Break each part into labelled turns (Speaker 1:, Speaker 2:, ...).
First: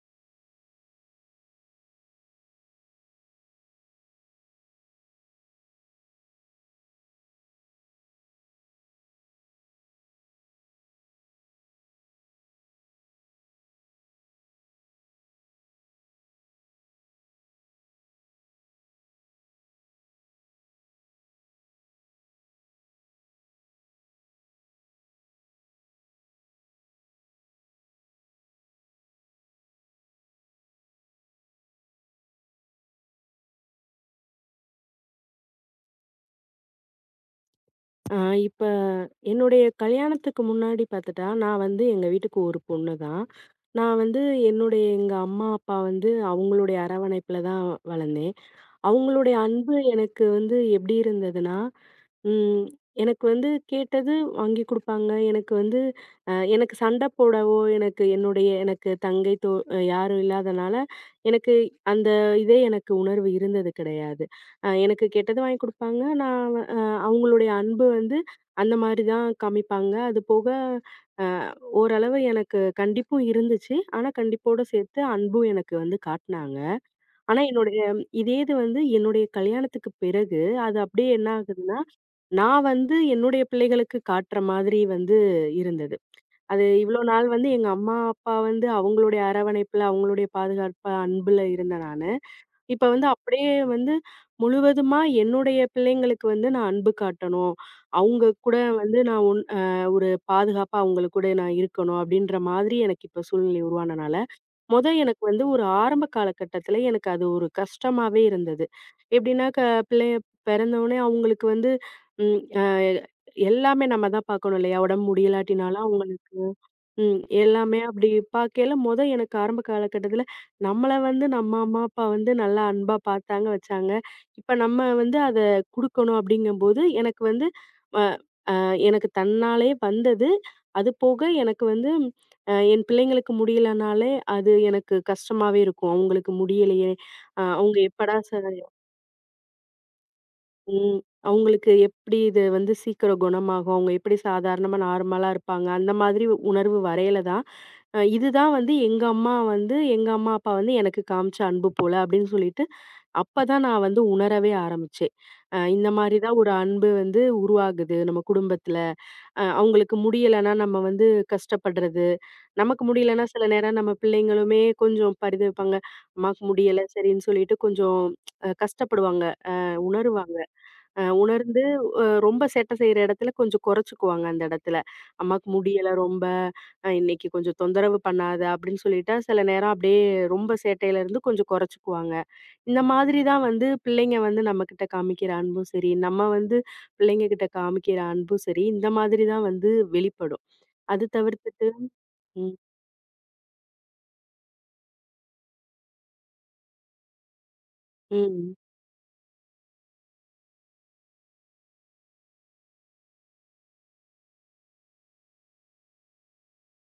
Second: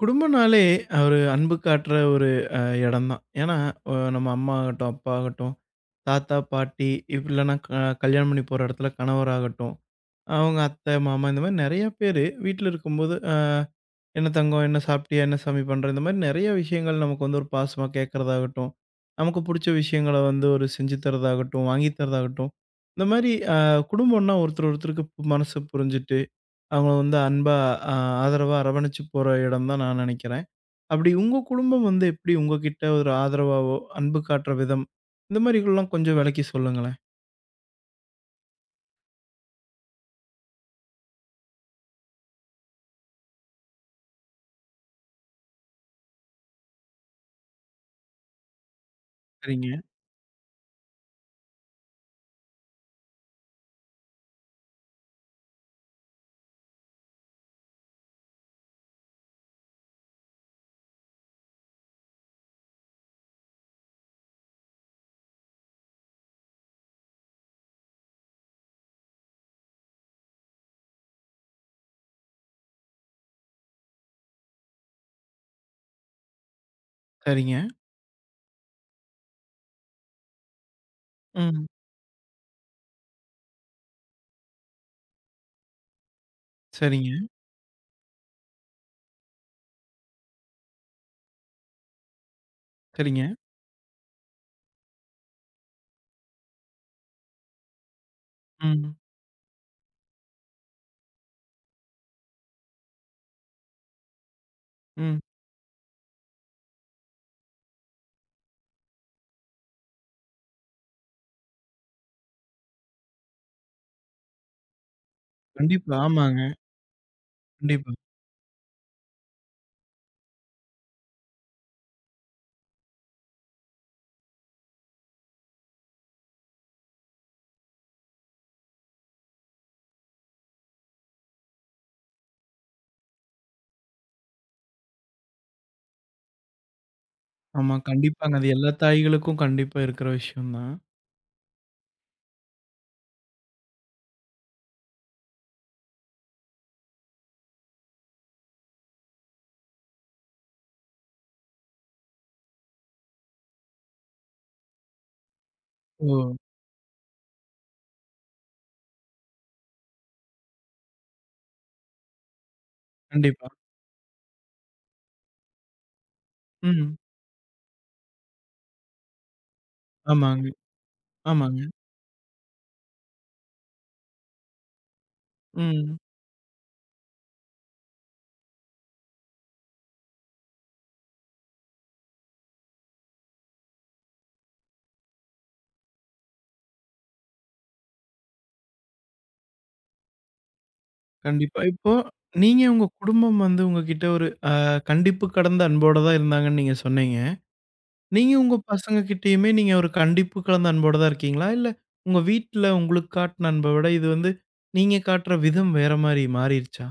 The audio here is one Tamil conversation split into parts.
Speaker 1: குடும்பம்னாலே ஒரு அன்பு காட்டுற ஒரு அ இடம்தான். ஏன்னா, நம்ம அம்மா ஆகட்டும், அப்பா ஆகட்டும், தாத்தா, பாட்டி, இல்லன்னா கல்யாணம் பண்ணி போற இடத்துல கணவர் ஆகட்டும், அவங்க அத்தை, மாமா இந்த மாரி நெறைய பேரு வீட்ல இருக்கும்போது, "என்ன தங்கம்? என்ன சாப்பிட்டியா? என்ன சாமி பண்ற?" இந்த மாரி நெறைய விஷயங்கள் நமக்கு வந்து ஒரு பாசமா கேட்கறதாகட்டும், நமக்கு புடிச்ச விஷயங்கள வந்து ஒரு செஞ்சு தரதாகட்டும், வாங்கி தரதாகட்டும், இந்த மாரி குடும்பம்னா ஒருத்தர் ஒருத்தருக்கு மனசு புரிஞ்சுட்டு, அவங்கள வந்து அன்பா அ ஆதரவா அரவணைச்சு போற இடம் தான் நான் நெனைக்கிறேன். அப்படி உங்க குடும்பம் வந்து எப்படி உங்ககிட்ட ஒரு ஆதரவாவோ, அன்பு காட்டுற விதம், இந்த மாரிலாம் கொஞ்சம் வெளக்கி சொல்லுங்களேன்.
Speaker 2: ஆ இப்ப என்னுடைய கல்யாணத்துக்கு முன்னாடி பார்த்துட்டா, நான் வந்து எங்க வீட்டுக்கு ஒரு பொண்ணு தான். நான் வந்து என்னுடைய எங்க அம்மா, அப்பா வந்து அவங்களுடைய அரவணைப்புல தான் வளர்ந்தேன். அவங்களுடைய
Speaker 1: சரிங்க.
Speaker 2: அன்பு எனக்கு வந்து எப்படி இருந்ததுன்னா, ம். எனக்கு வந்து கேட்டது வாங்கி குடுப்பாங்க. எனக்கு வந்து எனக்கு சண்டை போடவோ, எனக்கு தங்கை தோ யாரும் இல்லாதனால, எனக்கு அந்த இதே எனக்கு உணர்வு இருந்தது கிடையாது. எனக்கு கேட்டது வாங்கி குடுப்பாங்க. நான் அ அவங்களுடைய அன்பு வந்து அந்த மாரி தான் காமிப்பாங்க. அது போக அ ஓரளவு எனக்கு கண்டிப்பும் இருந்துச்சு. ஆனா, கண்டிப்போட சேர்த்து அன்பும் எனக்கு வந்து காட்டுனாங்க. ஆனா,
Speaker 1: சரிங்க.
Speaker 2: என்னுடைய இதே இது வந்து என்னுடைய கல்யாணத்துக்கு பிறகு, அது அப்படியே என்ன
Speaker 1: ம்.
Speaker 2: ஆகுதுன்னா நான் வந்து என்னுடைய பிள்ளைகளுக்கு காட்டுற மாதிரி வந்து இருந்தது. அது இவ்ளோ
Speaker 1: சரிங்க.
Speaker 2: நாள் வந்து எங்க அம்மா, அப்பா வந்து அவங்களுடைய அரவணைப்புல, அவங்களுடைய பாதுகாப்பு, அன்புல இருந்த நானு, இப்ப வந்து
Speaker 1: சரிங்க.
Speaker 2: அப்படியே வந்து முழுவதுமா என்னுடைய பிள்ளைங்களுக்கு வந்து நான் அன்பு காட்டணும். அவங்க கூட
Speaker 1: ம்.
Speaker 2: வந்து நான் ஒன் அ ஒரு பாதுகாப்பா அவங்க கூட நான் இருக்கணும் அப்படின்ற மாதிரி எனக்கு இப்ப சூழ்நிலை உருவானனால, மொத
Speaker 1: ம்.
Speaker 2: எனக்கு வந்து ஒரு ஆரம்ப காலகட்டத்தில எனக்கு அது ஒரு கஷ்டமாவே இருந்தது. எப்படின்னா, பிள்ளைய பிறந்தவுனே அவங்களுக்கு வந்து ம் அ எல்லாமே நம்ம தான் பார்க்கணும் இல்லையா? உடம்பு முடியலாட்டினாலும்
Speaker 1: கண்டிப்பா.
Speaker 2: அவங்களுக்கு
Speaker 1: ஆமாங்க.
Speaker 2: எல்லாமே
Speaker 1: கண்டிப்பா.
Speaker 2: அப்படி பார்க்கையில மொத எனக்கு ஆரம்ப காலகட்டத்தில, நம்மள வந்து நம்ம அம்மா, அப்பா வந்து நல்லா அன்பா பார்த்தாங்க, வச்சாங்க. இப்ப நம்ம வந்து அத குடுக்கணும் அப்படிங்கும்போது, எனக்கு வந்து அ அ எனக்கு தன்னாலே வந்தது. அது போக எனக்கு வந்து என் பிள்ளைங்களுக்கு முடியலனாலே, அது எனக்கு கஷ்டமாவே இருக்கும். அவங்களுக்கு முடியலையே!
Speaker 1: ஆமா,
Speaker 2: அவங்க எப்படா ச
Speaker 1: கண்டிப்பாங்க. அது எல்லா தாய்களுக்கும் கண்டிப்பா இருக்கிற விஷயம் தான்.
Speaker 2: ம். அவங்களுக்கு எப்படி இது வந்து சீக்கிரம் குணமாகும்? அவங்க எப்படி சாதாரணமா நார்மலா இருப்பாங்க? அந்த மாதிரி உணர்வு வரையில தான், இதுதான் வந்து எங்க அம்மா, அப்பா வந்து எனக்கு காமிச்ச அன்பு போல அப்படின்னு சொல்லிட்டு, அப்பதான் நான் வந்து உணரவே ஆரம்பிச்சேன். இந்த மாரி
Speaker 1: ஓ!
Speaker 2: தான் ஒரு அன்பு வந்து உருவாகுது நம்ம குடும்பத்தில. அவங்களுக்கு முடியலன்னா நம்ம வந்து கஷ்டப்படுறது. நமக்கு முடியலன்னா சில
Speaker 1: கண்டிப்பா.
Speaker 2: நேரம் நம்ம பிள்ளைங்களுமே கொஞ்சம் பரிதவிப்பாங்க. அம்மாக்கு முடியல
Speaker 1: ம்.
Speaker 2: சரின்னு சொல்லிட்டு கொஞ்சம் கஷ்டப்படுவாங்க, உணருவாங்க.
Speaker 1: ஆமாங்க,
Speaker 2: உணர்ந்து
Speaker 1: ஆமாங்க.
Speaker 2: ரொம்ப சேட்டை செய்ற இடத்துல கொஞ்சம் குறைச்சுக்குவாங்க அந்த இடத்துல. அம்மாக்கு முடியல
Speaker 1: ம்.
Speaker 2: ரொம்ப, இன்னைக்கு கொஞ்சம் தொந்தரவு பண்ணாத அப்படின்னு சொல்லிட்டா, சில நேரம் அப்படியே ரொம்ப சேட்டையில இருந்து கொஞ்சம் குறைச்சுக்குவாங்க. இந்த மாதிரி தான் வந்து பிள்ளைங்க வந்து நம்மகிட்ட காமிக்கிற அன்பும் சரி, நம்ம வந்து பிள்ளைங்க கிட்ட காமிக்கிற அன்பும் சரி, இந்த மாதிரி தான் வந்து வெளிப்படும். அது
Speaker 1: கண்டிப்பா.
Speaker 2: தவிர்த்துட்டு
Speaker 1: இப்போ
Speaker 2: ம்,
Speaker 1: நீங்க உங்க குடும்பம் வந்து உங்ககிட்ட ஒரு கண்டிப்பு கடந்த அன்போட தான் இருந்தாங்கன்னு நீங்க சொன்னீங்க. நீங்க
Speaker 2: ம்.
Speaker 1: உங்க பசங்க கிட்டயுமே நீங்க ஒரு கண்டிப்பு கலந்த அன்போட தான் இருக்கீங்களா? இல்ல உங்க வீட்ல உங்களுக்கு காட்டுன அன்ப விட இது வந்து நீங்க காட்டுற விதம் வேற மாரி மாறிருச்சா?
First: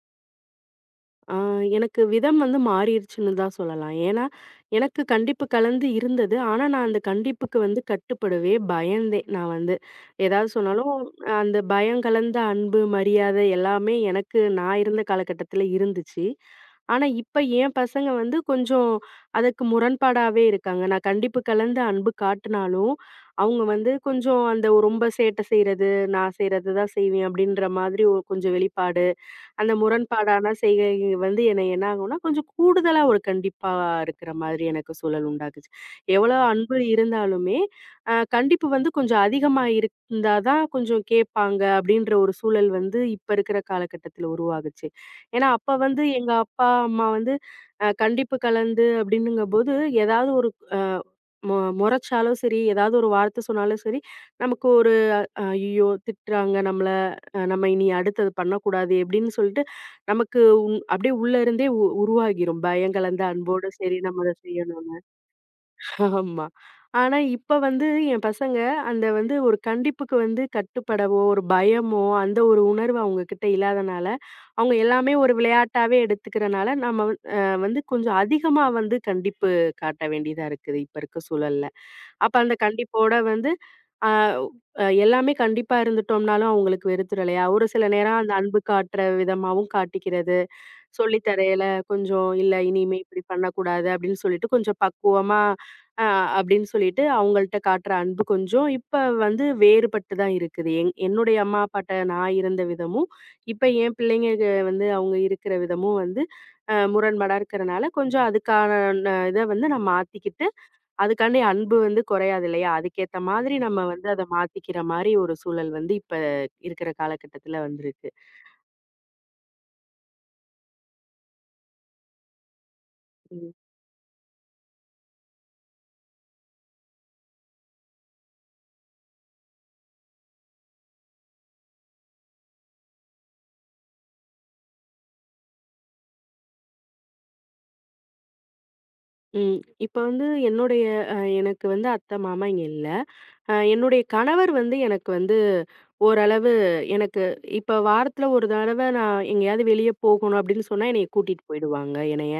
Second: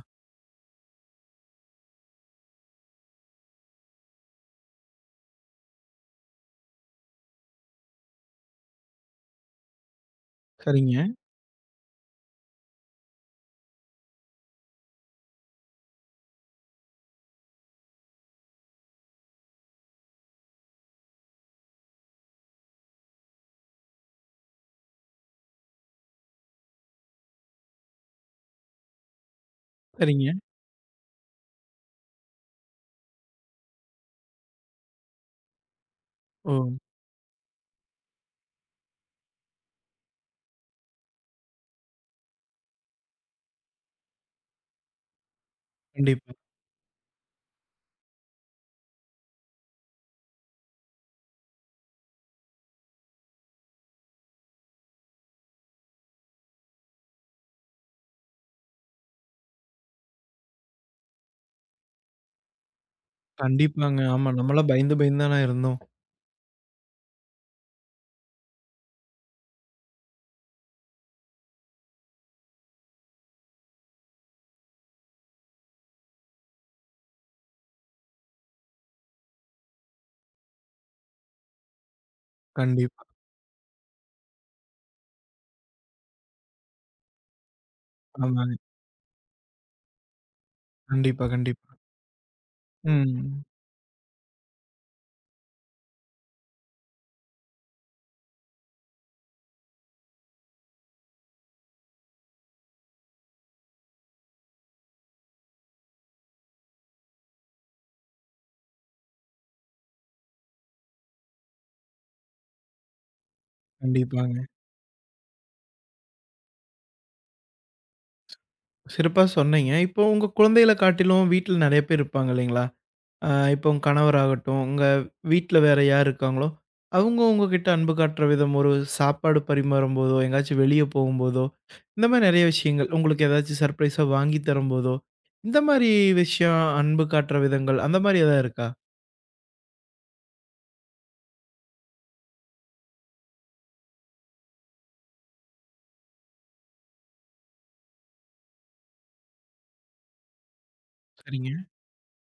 Speaker 2: ஆ, எனக்கு விதம் வந்து மாறிருச்சுன்னு தான் சொல்லலாம். ஏன்னா, எனக்கு கண்டிப்பு கலந்து இருந்தது. ஆனா, நான் அந்த கண்டிப்புக்கு வந்து கட்டுப்படவே பயந்தேன். நான் வந்து ஏதாவது சொன்னாலும்
Speaker 1: சரிங்க,
Speaker 2: அந்த பயம் கலந்த அன்பு, மரியாதை எல்லாமே எனக்கு நான் இருந்த காலகட்டத்தில இருந்துச்சு. ஆனா, இப்ப என் பசங்க வந்து கொஞ்சம் அதுக்கு முரண்பாடாவே இருக்காங்க. நான் கண்டிப்பு கலந்த அன்பு காட்டினாலும், அவங்க வந்து கொஞ்சம் அந்த ரொம்ப சேட்டை செய்றது, நான் செய்றது தான் செய்வேன் அப்படின்ற மாதிரி கொஞ்சம் வெளிப்பாடு. அந்த
Speaker 1: சரிங்க.
Speaker 2: முரண்பாடான செய்கை வந்து என்னை என்ன ஆகும்னா, கொஞ்சம் கூடுதலா ஒரு கண்டிப்பா இருக்கிற மாதிரி எனக்கு சூழல் உண்டாக்குச்சு. எவ்வளோ
Speaker 1: ஓ!
Speaker 2: அன்பு இருந்தாலுமே, கண்டிப்பு வந்து கொஞ்சம் அதிகமா இருந்தா தான் கொஞ்சம் கேட்பாங்க அப்படின்ற ஒரு சூழல் வந்து இப்ப இருக்கிற காலகட்டத்தில உருவாகுச்சு. ஏன்னா, அப்ப வந்து எங்க
Speaker 1: கண்டிப்பா.
Speaker 2: அப்பா, அம்மா வந்து கண்டிப்பு கலந்து அப்படின்னுங்கம்போது, ஏதாவது ஒரு அ மொ மொறச்சாலும் சரி, ஏதாவது ஒரு வார்த்தை சொன்னாலும் சரி, நமக்கு ஒரு "ஐயய்யோ! திட்டுறாங்க நம்மள." நம்ம இனி அடுத்தது பண்ணக்கூடாது எப்படின்னு சொல்லிட்டு, நமக்கு அப்படியே உள்ள இருந்தே உருவாகிரும். பயம் கலந்த அன்போட சரி
Speaker 1: கண்டிப்பாங்க.
Speaker 2: நம்ம
Speaker 1: ஆமா.
Speaker 2: அத
Speaker 1: நம்மலாம்
Speaker 2: செய்யணும்னு.
Speaker 1: பயந்து பயந்து தானே இருந்தோம்.
Speaker 2: ஆமா. ஆனா இப்ப வந்து என் பசங்க அந்த வந்து ஒரு கண்டிப்புக்கு வந்து கட்டுப்படவோ, ஒரு பயமோ, அந்த ஒரு உணர்வு அவங்க கிட்ட இல்லாதனால, அவங்க எல்லாமே ஒரு விளையாட்டாவே எடுத்துக்கிறனால, நம்ம வந்து கொஞ்சம் அதிகமா வந்து கண்டிப்பு காட்ட வேண்டியதா இருக்குது இப்ப இருக்க சூழல்ல. அப்ப அந்த
Speaker 1: கண்டிப்பா.
Speaker 2: கண்டிப்போட வந்து அ அ எல்லாமே கண்டிப்பா இருந்துட்டோம்னாலும் அவங்களுக்கு வெறுத்துரும் இல்லையா? ஒரு சில நேரம் அந்த
Speaker 1: ஆமாங்க.
Speaker 2: அன்பு காட்டுற விதமாவும் காட்டிக்கிறது. சொல்லி
Speaker 1: கண்டிப்பா,
Speaker 2: தரையில
Speaker 1: கண்டிப்பா.
Speaker 2: கொஞ்சம் இல்ல இனிமே இப்படி
Speaker 1: ம்.
Speaker 2: பண்ணக்கூடாது அப்படின்னு சொல்லிட்டு கொஞ்சம் பக்குவமா அ அப்படின்னு சொல்லிட்டு அவங்கள்ட்ட காட்டுற அன்பு கொஞ்சம் இப்ப வந்து வேறுபட்டு தான் இருக்குது. என்னுடைய அம்மா அப்பாட்ட நான் இருந்த விதமும், இப்ப என் பிள்ளைங்க வந்து அவங்க இருக்கிற விதமும் வந்து முரண்பாடா இருக்கிறனால கொஞ்சம் அதுக்கான இத வந்து நான் மாத்திக்கிட்டு அதுக்காண்டி அன்பு வந்து குறையாது இல்லையா? அதுக்கேத்த மாதிரி நம்ம வந்து அத
Speaker 1: கண்டிப்பாங்க.
Speaker 2: மாத்திக்கிற மாரி ஒரு சூழல் வந்து இப்ப இருக்கிற காலகட்டத்துல வந்திருக்கு.
Speaker 1: சிறப்பா சொன்னீங்க. இப்போ உங்க குழந்தைகள காட்டிலும் வீட்ல நெறைய பேர் இருப்பாங்க இல்லைங்களா? அ
Speaker 2: ம்.
Speaker 1: இப்போ உங்க கணவராகட்டும், உங்க வீட்ல வேற யார் இருக்காங்களோ, அவங்க உங்ககிட்ட அன்பு காட்டுற விதம், ஒரு சாப்பாடு பரிமாறும்போதோ, எங்கேயாச்சும் வெளிய போகும்போதோ, இந்த மாரி நெறைய விஷயங்கள், உங்களுக்கு ஏதாச்சும் சர்ப்ரைஸா வாங்கி தரும்போதோ, இந்த மாரி விஷயம் அன்பு காட்டுற விதங்கள், அந்த மாரி எதாவது இருக்கா?
Speaker 2: ம். இப்ப வந்து என்னுடைய எனக்கு வந்து அத்தை, மாமா இங்க இல்ல. என்னுடைய கணவர் வந்து எனக்கு வந்து ஓரளவு எனக்கு இப்ப வாரத்துல ஒரு தடவ நான் எங்கேயாவது வெளிய போகணும் அப்படின்னு சொன்னா என்னைய கூட்டிட்டு
Speaker 1: சரிங்க.
Speaker 2: போயிடுவாங்க என்னைய.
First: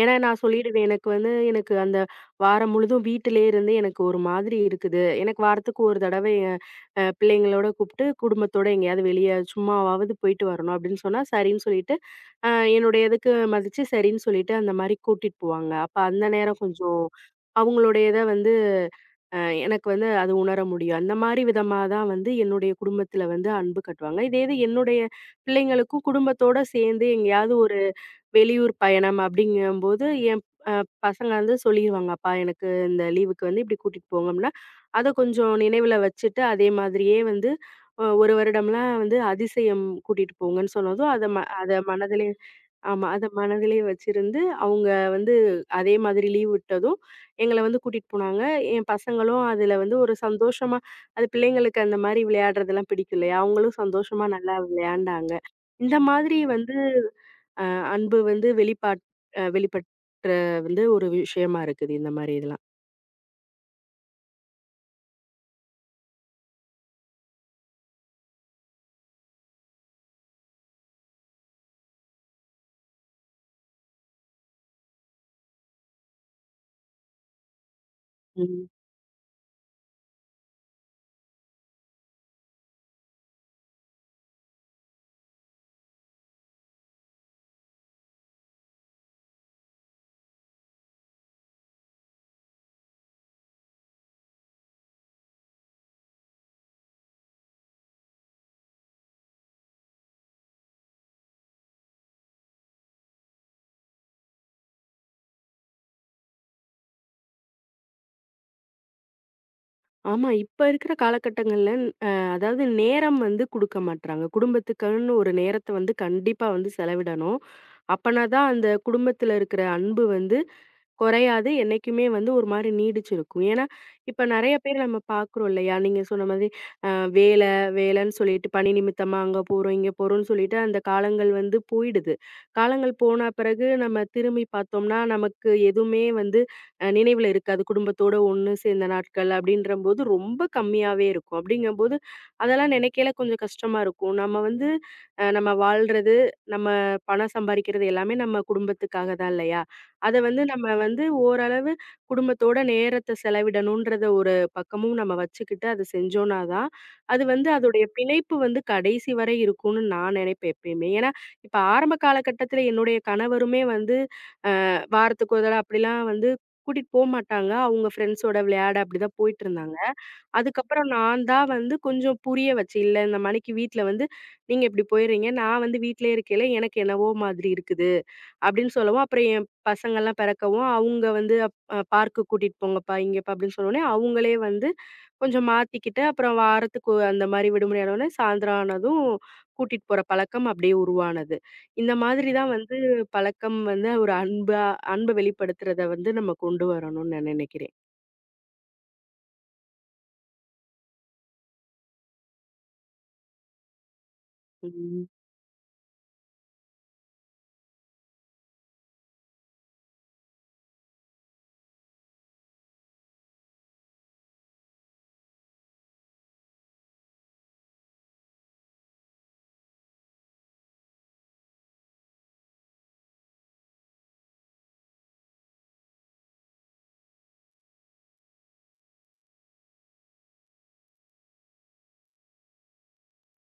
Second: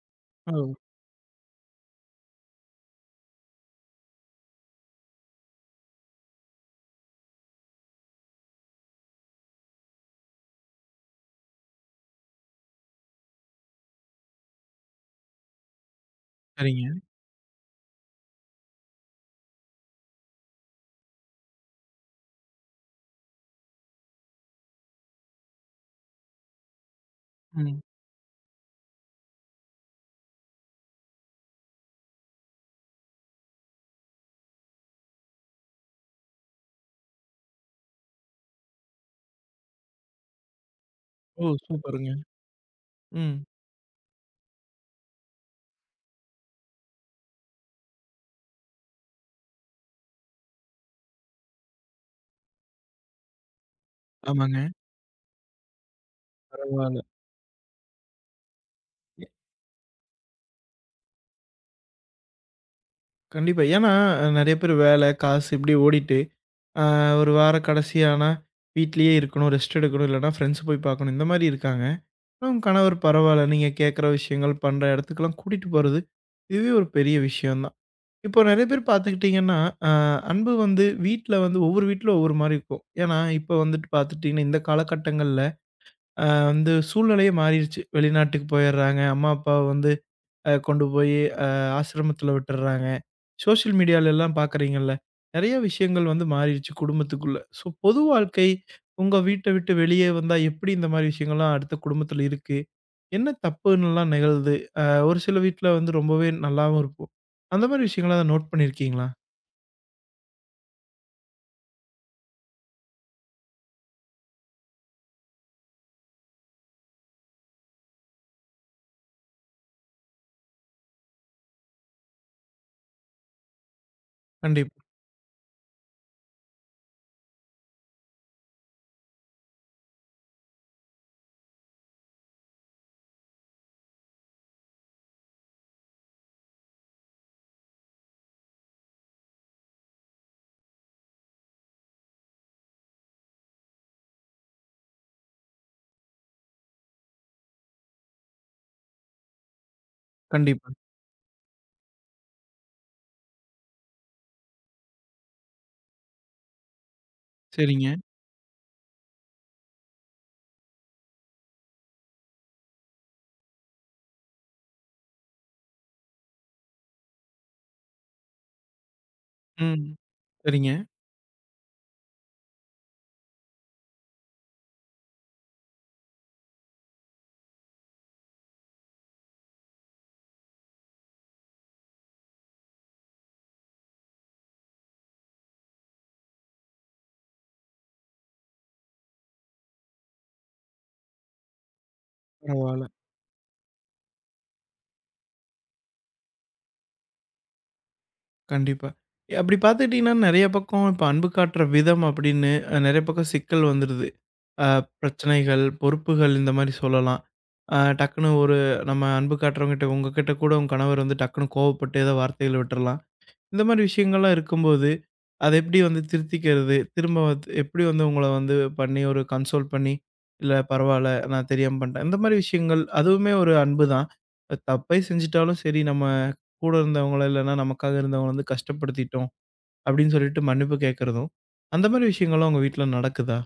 Speaker 2: ஏன்னா நான்
Speaker 1: ஓ!
Speaker 2: சொல்லிடுவேன் எனக்கு வந்து எனக்கு அந்த வாரம் முழுதும் வீட்டிலேயே இருந்து எனக்கு ஒரு மாதிரி இருக்குது. எனக்கு வாரத்துக்கு ஒரு தடவ என் பிள்ளைங்களோட கூப்பிட்டு குடும்பத்தோட எங்கேயாவது வெளிய சும்மாவாவது போயிட்டு வரணும் அப்படின்னு சொன்னா சரின்னு சொல்லிட்டு, அ என்னுடைய இதுக்கு மதிச்சு சரின்னு சொல்லிட்டு அந்த மாரி கூட்டிட்டு போவாங்க. அப்ப அந்த நேரம்
Speaker 1: சரிங்க.
Speaker 2: கொஞ்சம் அவங்களுடைய இத வந்து அ எனக்கு வந்து அது உணர முடியும். அந்த மாரி விதமா தான் வந்து என்னுடைய குடும்பத்தில வந்து அன்பு காட்டுவாங்க. இதே இது என்னுடைய பிள்ளைங்களுக்கும் குடும்பத்தோட சேர்ந்து எங்கேயாவது ஒரு
Speaker 1: ம்.
Speaker 2: வெளியூர் பயணம் அப்படிங்கும்போது, என் அ பசங்க வந்து சொல்லிருவாங்க. "அப்பா எனக்கு இந்த லீவுக்கு வந்து இப்படி கூட்டிட்டு போங்க" அப்படின்னா, அத கொஞ்சம் நினைவுல வச்சுட்டு, அதே மாதிரியே வந்து 1 வருடம்லாம் வந்து அதிசயம் கூட்டிட்டு போங்கன்னு சொன்னதும்,
Speaker 1: ஓ!
Speaker 2: அத
Speaker 1: சூப்பருங்க.
Speaker 2: மனதிலே ஆமா. அத
Speaker 1: ம்.
Speaker 2: மனதிலே வச்சிருந்து, அவங்க வந்து அதே மாதிரி லீவ் விட்டதும், எங்கள வந்து கூட்டிட்டு போனாங்க. என் பசங்களும் அதுல வந்து ஒரு சந்தோஷமா அது பிள்ளைங்களுக்கு அந்த மாரி விளையாடுறதெல்லாம் பிடிக்கும் இல்லையா? அவங்களும் சந்தோஷமா நல்லா
Speaker 1: ஆமாங்க.
Speaker 2: விளையாண்டாங்க. இந்த மாதிரி வந்து
Speaker 1: பரவால்ல.
Speaker 2: அ அன்பு வந்து வெளிப்பாட் அ வெளிப்பட்ற வந்து ஒரு விஷயமா இருக்குது இந்த மாரி இதெல்லாம்.
Speaker 1: கண்டிப்பா. ஏன்னா, நெறைய பேர் வேலை, காசு இப்படி ஓடிட்டு, அ ஒரு வார கடைசி ஆனா, வீட்லயே இருக்கணும், ரெஸ்ட் எடுக்கணும், இல்லன்னா ஃப்ரெண்ட்ஸ் போய் பார்க்கணும். இந்த மாரி இருக்காங்க. ஆனா உங்க கணவர் பரவால்ல, நீங்க கேட்குற விஷயங்கள், பண்ற இடத்துக்கெல்லாம் கூட்டிட்டு போறது, இதுவே ஒரு பெரிய விஷயம் தான். இப்போ நெறைய
Speaker 2: ம்.
Speaker 1: பேர் பார்த்துக்கிட்டீங்கன்னா, அ அன்பு வந்து வீட்ல வந்து ஒவ்வொரு வீட்ல ஒவ்வொரு மாரி இருக்கும். ஏன்னா, இப்போ வந்துட்டு பார்த்துட்டீங்கன்னா, இந்த காலகட்டங்கள்ல வந்து சூழ்நிலையே மாறிருச்சு. வெளிநாட்டுக்கு போயிர்றாங்க. அம்மா, அப்பா வந்து கொண்டு போயி அ ஆசிரமத்தில விட்டுர்றாங்க. சோஷியல் மீடியாலலாம் பார்க்குறீங்கள்ல, நெறைய விஷயங்கள் வந்து மாறிருச்சு குடும்பத்துக்குள்ள. ஸோ, பொது வாழ்க்கை உங்க வீட்ட விட்டு வெளியே வந்தா எப்படி இந்த மாரி விஷயங்கள்லாம் அடுத்த குடும்பத்தில இருக்கு? என்ன தப்புன்னுலாம் நிகழுது? அ ஒரு சில வீட்ல வந்து ரொம்பவே நல்லாவும் இருக்கும். அந்த மாரி விஷயங்கள நோட் பண்ணியிருக்கீங்களா?
Speaker 2: ஆமா, இப்ப இருக்கிற காலகட்டங்கள்ல அ அதாவது நேரம் வந்து குடுக்க மாட்றாங்க. குடும்பத்துக்குன்னு ஒரு நேரத்த வந்து கண்டிப்பா வந்து செலவிடணும். அப்பனா தான் அந்த குடும்பத்துல இருக்கிற அன்பு வந்து குறையாது. என்னைக்குமே வந்து ஒரு மாரி நீடிச்சிருக்கும். ஏன்னா, இப்ப நெறைய
Speaker 1: கண்டிப்
Speaker 2: பேர் நம்ம பார்க்குறோம் இல்லையா? நீங்க சொன்ன மாதிரி அ வேல வேலன்னு சொல்லிட்டு பணி நிமித்தமா அங்க போறோம், இங்க போறோம்ன்னு சொல்லிட்டு அந்த காலங்கள் வந்து போயிடுது. காலங்கள் போன பிறகு நம்ம திரும்பி பார்த்தோம்னா, நமக்கு எதுவுமே வந்து நினைவுல இருக்காது. குடும்பத்தோட ஒண்ணு சேர்ந்த நாட்கள் அப்படின்றம்போது ரொம்ப கம்மியாவே இருக்கும். அப்படிங்கும்போது அதெல்லாம் நினைக்கையில கொஞ்சம் கஷ்டமா இருக்கும். நம்ம வந்து நம்ம வாழ்றது, நம்ம பணம் சம்பாரிக்கிறது எல்லாமே நம்ம குடும்பத்துக்காக தான் இல்லையா? அத வந்து நம்ம
Speaker 1: கண்டிப்பா.
Speaker 2: வந்து ஓரளவு குடும்பத்தோட நேரத்த செலவிடணுன்றத ஒரு பக்கமும் நம்ம வச்சுக்கிட்டு அத செஞ்சோம்னா தான், அது வந்து அதோடைய
Speaker 1: சரிங்க.
Speaker 2: பிணைப்பு வந்து கடைசி வரை இருக்கும்னு நான் நினைப்பேன் எப்பயுமே. ஏன்னா, இப்ப ஆரம்ப காலகட்டத்தில என்னுடைய கணவருமே வந்து வாரத்துக்கு ஒரு தடவ அப்படிலாம் வந்து கூட்டிட்டு போமாட்டாங்க. அவங்க ஃப்ரெண்ட்ஸோட விளையாட அப்படிதான் போயிட்டுருந்தாங்க.
Speaker 1: ம். சரிங்க.
Speaker 2: அதுக்கப்புறம் நான் தான் வந்து கொஞ்சம் புரிய வச்சு, "இல்ல இந்த மணிக்கு வீட்ல வந்து நீங்க இப்படி போயிடுறீங்க. நான் வந்து வீட்லயே இருக்கையில எனக்கு என்னவோ மாதிரி இருக்குது." அப்படின்னு சொல்லவும், அப்புறம் என் பசங்கள்லாம் பெறக்கவும், அவங்க வந்து அப் அ பார்க்குக்கு கூட்டிட்டு போங்கப்பா, இங்கேப்பா அப்படின்னு சொன்னோனே, அவங்களே வந்து கொஞ்சம் மாத்திக்கிட்டு, அப்புறம் அந்த மாரி விடுமுறை ஆனோனே, சாயந்தரம் ஆனதும் கூட்டிட்டு போற பழக்கம் அப்படியே உருவானது. இந்த மாதிரி தான் வந்து
Speaker 1: பரவால்ல.
Speaker 2: பழக்கம் வந்து ஒரு அன்பா அன்ப வெளிப்படுத்துறத வந்து நம்ம கொண்டு வரணும்னு நான் நினைக்கிறேன்.
Speaker 1: கண்டிப்பா. அப்படி பார்த்துக்கிட்டீங்கன்னா, நெறைய பக்கம் இப்ப அன்பு காட்டுற விதம் அப்படின்னு நெறைய பக்கம் சிக்கல் வந்துருது. அ
Speaker 2: ம்.
Speaker 1: பிரச்சனைகள், பொறுப்புகள் இந்த மாரி சொல்லலாம். டக்குனு ஒரு நம்ம அன்பு காட்டுறவங்ககிட்ட உங்ககிட்ட கூட உங்க கணவர் வந்து டக்குனு கோவப்பட்டு ஏதோ வார்த்தைகள் விட்டுறலாம். இந்த மாரி விஷயங்கள்லாம் இருக்கும்போது, அத எப்படி வந்து திருத்திக்கிறது? திரும்ப வந்து எப்படி வந்து உங்கள வந்து பண்ணி ஒரு கன்சோல் பண்ணி, "இல்ல பரவால்ல, நான் தெரியாம பண்ணிட்டேன்." இந்த மாரி விஷயங்கள் அதுவுமே ஒரு அன்பு தான். தப்பே செஞ்சுட்டாலும் சரி, நம்ம கூட இருந்தவங்கள இல்லன்னா நமக்காக இருந்தவங்கள வந்து கஷ்டப்படுத்திட்டோம் அப்படின்னு சொல்லிட்டு மன்னிப்பு கேட்கறதும், அந்த மாரி விஷயங்கள்லாம் உங்க வீட்ல நடக்குதா?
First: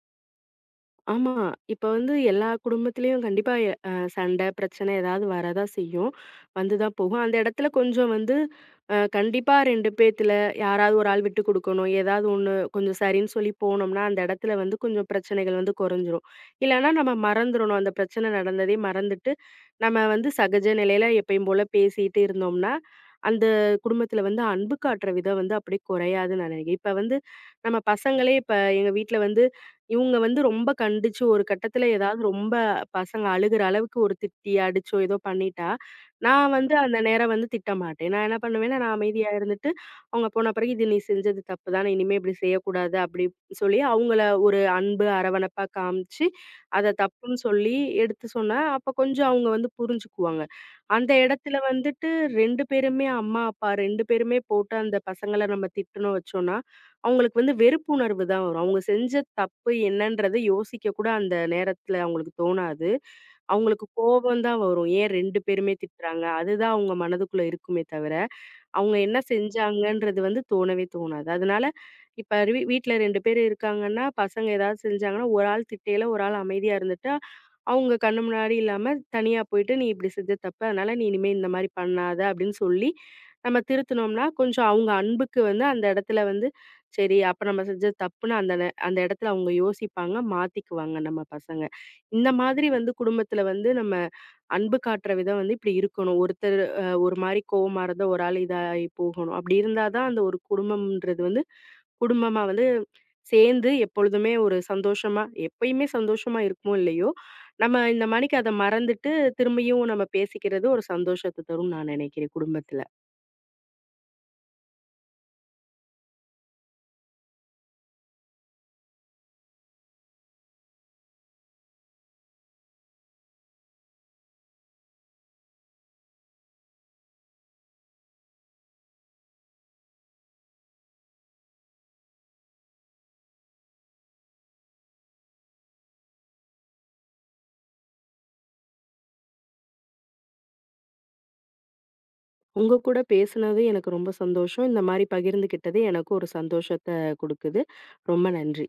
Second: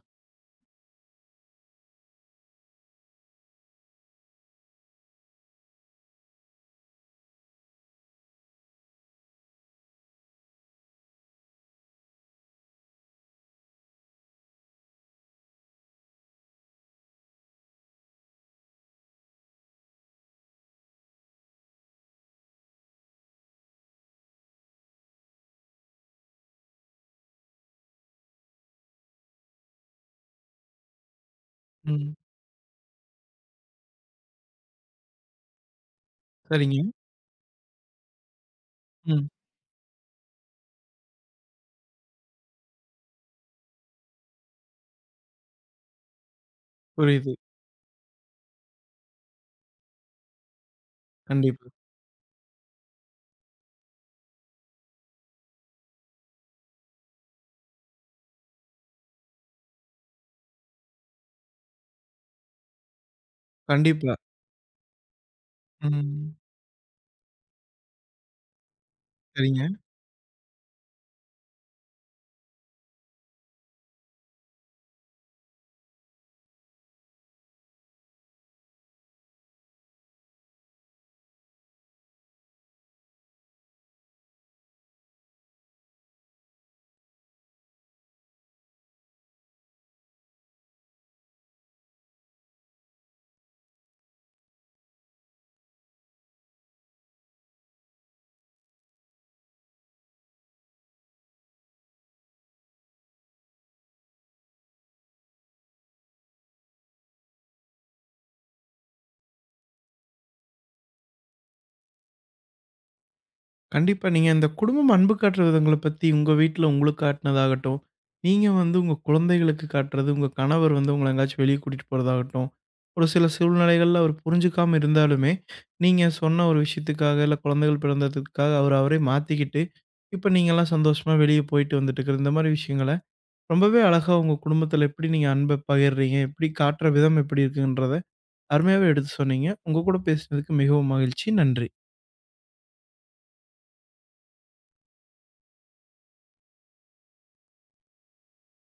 Speaker 2: ஆமா. இப்ப வந்து எல்லா குடும்பத்திலயும் கண்டிப்பா எ அ சண்டை, பிரச்சனை ஏதாவது வரதான் செய்யும். வந்து தான் போகும். அந்த இடத்துல கொஞ்சம் வந்து கண்டிப்பா 2 பேத்துல யாராவது ஒரு ஆள் விட்டு குடுக்கணும். ஏதாவது ஒண்ணு கொஞ்சம் சரின்னு சொல்லி போனோம்னா, அந்த இடத்துல வந்து கொஞ்சம் பிரச்சனைகள் வந்து குறைஞ்சிரும். இல்லன்னா நம்ம மறந்துறணும். அந்த பிரச்சனை நடந்ததே மறந்துட்டு, நம்ம வந்து சகஜ நிலையில எப்பயும் போல பேசிட்டு இருந்தோம்னா, அந்த குடும்பத்துல வந்து அன்பு காட்டுற விதம் வந்து அப்படியே குறையாதுன்னு நான் நினைக்கிறேன். இப்ப வந்து நம்ம பசங்களே இப்ப எங்க வீட்ல வந்து இவுங்க வந்து ரொம்ப கண்டிச்சு ஒரு கட்டத்துல
Speaker 1: ம்.
Speaker 2: ஏதாவது ரொம்ப பசங்க அழுகுற அளவுக்கு ஒரு திட்டி, அடிச்சோ ஏதோ பண்ணிட்டா, நான் வந்து
Speaker 1: சரிங்க.
Speaker 2: அந்த நேரம் வந்து திட்ட மாட்டேன். நான் என்ன பண்ணுவேன்னா, நான்
Speaker 1: ம்.
Speaker 2: அமைதியா இருந்துட்டு, அவங்க போன பிறகு "இது நீ செஞ்சது தப்பு தானே. இனிமே இப்படி செய்யக்கூடாது." அப்படி சொல்லி அவங்கள ஒரு அன்பு, அரவணைப்பா காமிச்சு, அத
Speaker 1: புரியுது.
Speaker 2: தப்புன்னு சொல்லி எடுத்து சொன்னா, அப்ப கொஞ்சம் அவங்க வந்து புரிஞ்சுக்குவாங்க. அந்த இடத்துல
Speaker 1: கண்டிப்பா.
Speaker 2: வந்துட்டு 2 பேருமே அம்மா, அப்பா 2 பேருமே போட்டு அந்த பசங்கள நம்ம திட்டுனோம் வச்சோம்னா, அவங்களுக்கு வந்து வெறுப்பு உணர்வு தான் வரும். அவங்க செஞ்ச தப்பு என்னன்றத யோசிக்க கூட அந்த நேரத்துல அவங்களுக்கு தோணாது. அவங்களுக்கு
Speaker 1: கண்டிப்பா.
Speaker 2: கோபம் தான் வரும். ஏன் 2 பேருமே திட்டுறாங்க?
Speaker 1: ம்.
Speaker 2: அதுதான் அவங்க மனதுக்குள்ள இருக்குமே தவிர, அவங்க என்ன
Speaker 1: சரிங்க.
Speaker 2: செஞ்சாங்கன்றது வந்து தோணவே தோணாது. அதனால இப்ப வீட்ல 2 பேர் இருக்காங்கன்னா, பசங்க ஏதாவது செஞ்சாங்கன்னா, ஒரு ஆள் திட்டையில, ஒரு ஆள் அமைதியா இருந்துட்டா, அவங்க கண்ணு முன்னாடி இல்லாம தனியா போயிட்டு, "நீ இப்படி செஞ்சது தப்பு. அதனால நீ இனிமே இந்த மாரி பண்ணாத" அப்படின்னு சொல்லி நம்ம திருத்துனோம்னா, கொஞ்சம் அவங்க அன்புக்கு வந்து அந்த இடத்துல வந்து, சரி அப்ப நம்ம செஞ்சது தப்புன்னு அந்த இடத்துல அவங்க யோசிப்பாங்க, மாத்திக்குவாங்க நம்ம பசங்க. இந்த மாதிரி வந்து குடும்பத்துல வந்து நம்ம அன்பு காட்டுற விதம் வந்து இப்படி இருக்கணும். ஒருத்தர் ஒரு மாரி கோவமா இருந்தா, ஒரு ஆள் இதாயி போகணும். அப்படி இருந்தா தான் அந்த ஒரு குடும்பம்ன்றது வந்து குடும்பமா வந்து சேர்ந்து எப்பொழுதுமே ஒரு சந்தோஷமா எப்பயுமே சந்தோஷமா இருக்குமோ இல்லையோ, நம்ம இந்த மணிக்கு அத மறந்துட்டு திரும்பியும் நம்ம பேசிக்கிறது ஒரு சந்தோஷத்த தரும்னு நான் நினைக்கிறேன் குடும்பத்துல.
Speaker 1: கண்டிப்பா. நீங்க இந்த குடும்பம் அன்பு காட்டுற விதங்கள பத்தி உங்க வீட்ல உங்களுக்கு காட்டுனதாகட்டும், நீங்க வந்து உங்க குழந்தைகளுக்கு காட்டுறது, உங்க கணவர் வந்து உங்கள எங்கேயாச்சும் வெளிய கூட்டிட்டு போறதாகட்டும், ஒரு சில சூழ்நிலைகள்ல அவர் புரிஞ்சுக்காம இருந்தாலுமே, நீங்க சொன்ன ஒரு விஷயத்துக்காக, இல்ல குழந்தைகள் பிறந்ததுக்காக அவர அவரே மாத்திக்கிட்டு, இப்ப நீங்கலாம் சந்தோஷமா வெளிய போயிட்டு வந்துட்டுருக்குற இந்த மாரி விஷயங்கள, ரொம்பவே அழகா உங்க குடும்பத்தில எப்படி நீங்க அன்ப பகிர்றீங்க? எப்படி காட்டுற விதம் எப்படி இருக்குன்றத அருமையாவே எடுத்து சொன்னீங்க. உங்க கூட பேசினதுக்கு மிகவும் மகிழ்ச்சி. நன்றி.
Speaker 2: உங்க கூட பேசுனது எனக்கு ரொம்ப சந்தோஷம். இந்த மாரி பகிர்ந்துக்கிட்டது எனக்கும் ஒரு சந்தோஷத்த குடுக்குது. ரொம்ப நன்றி.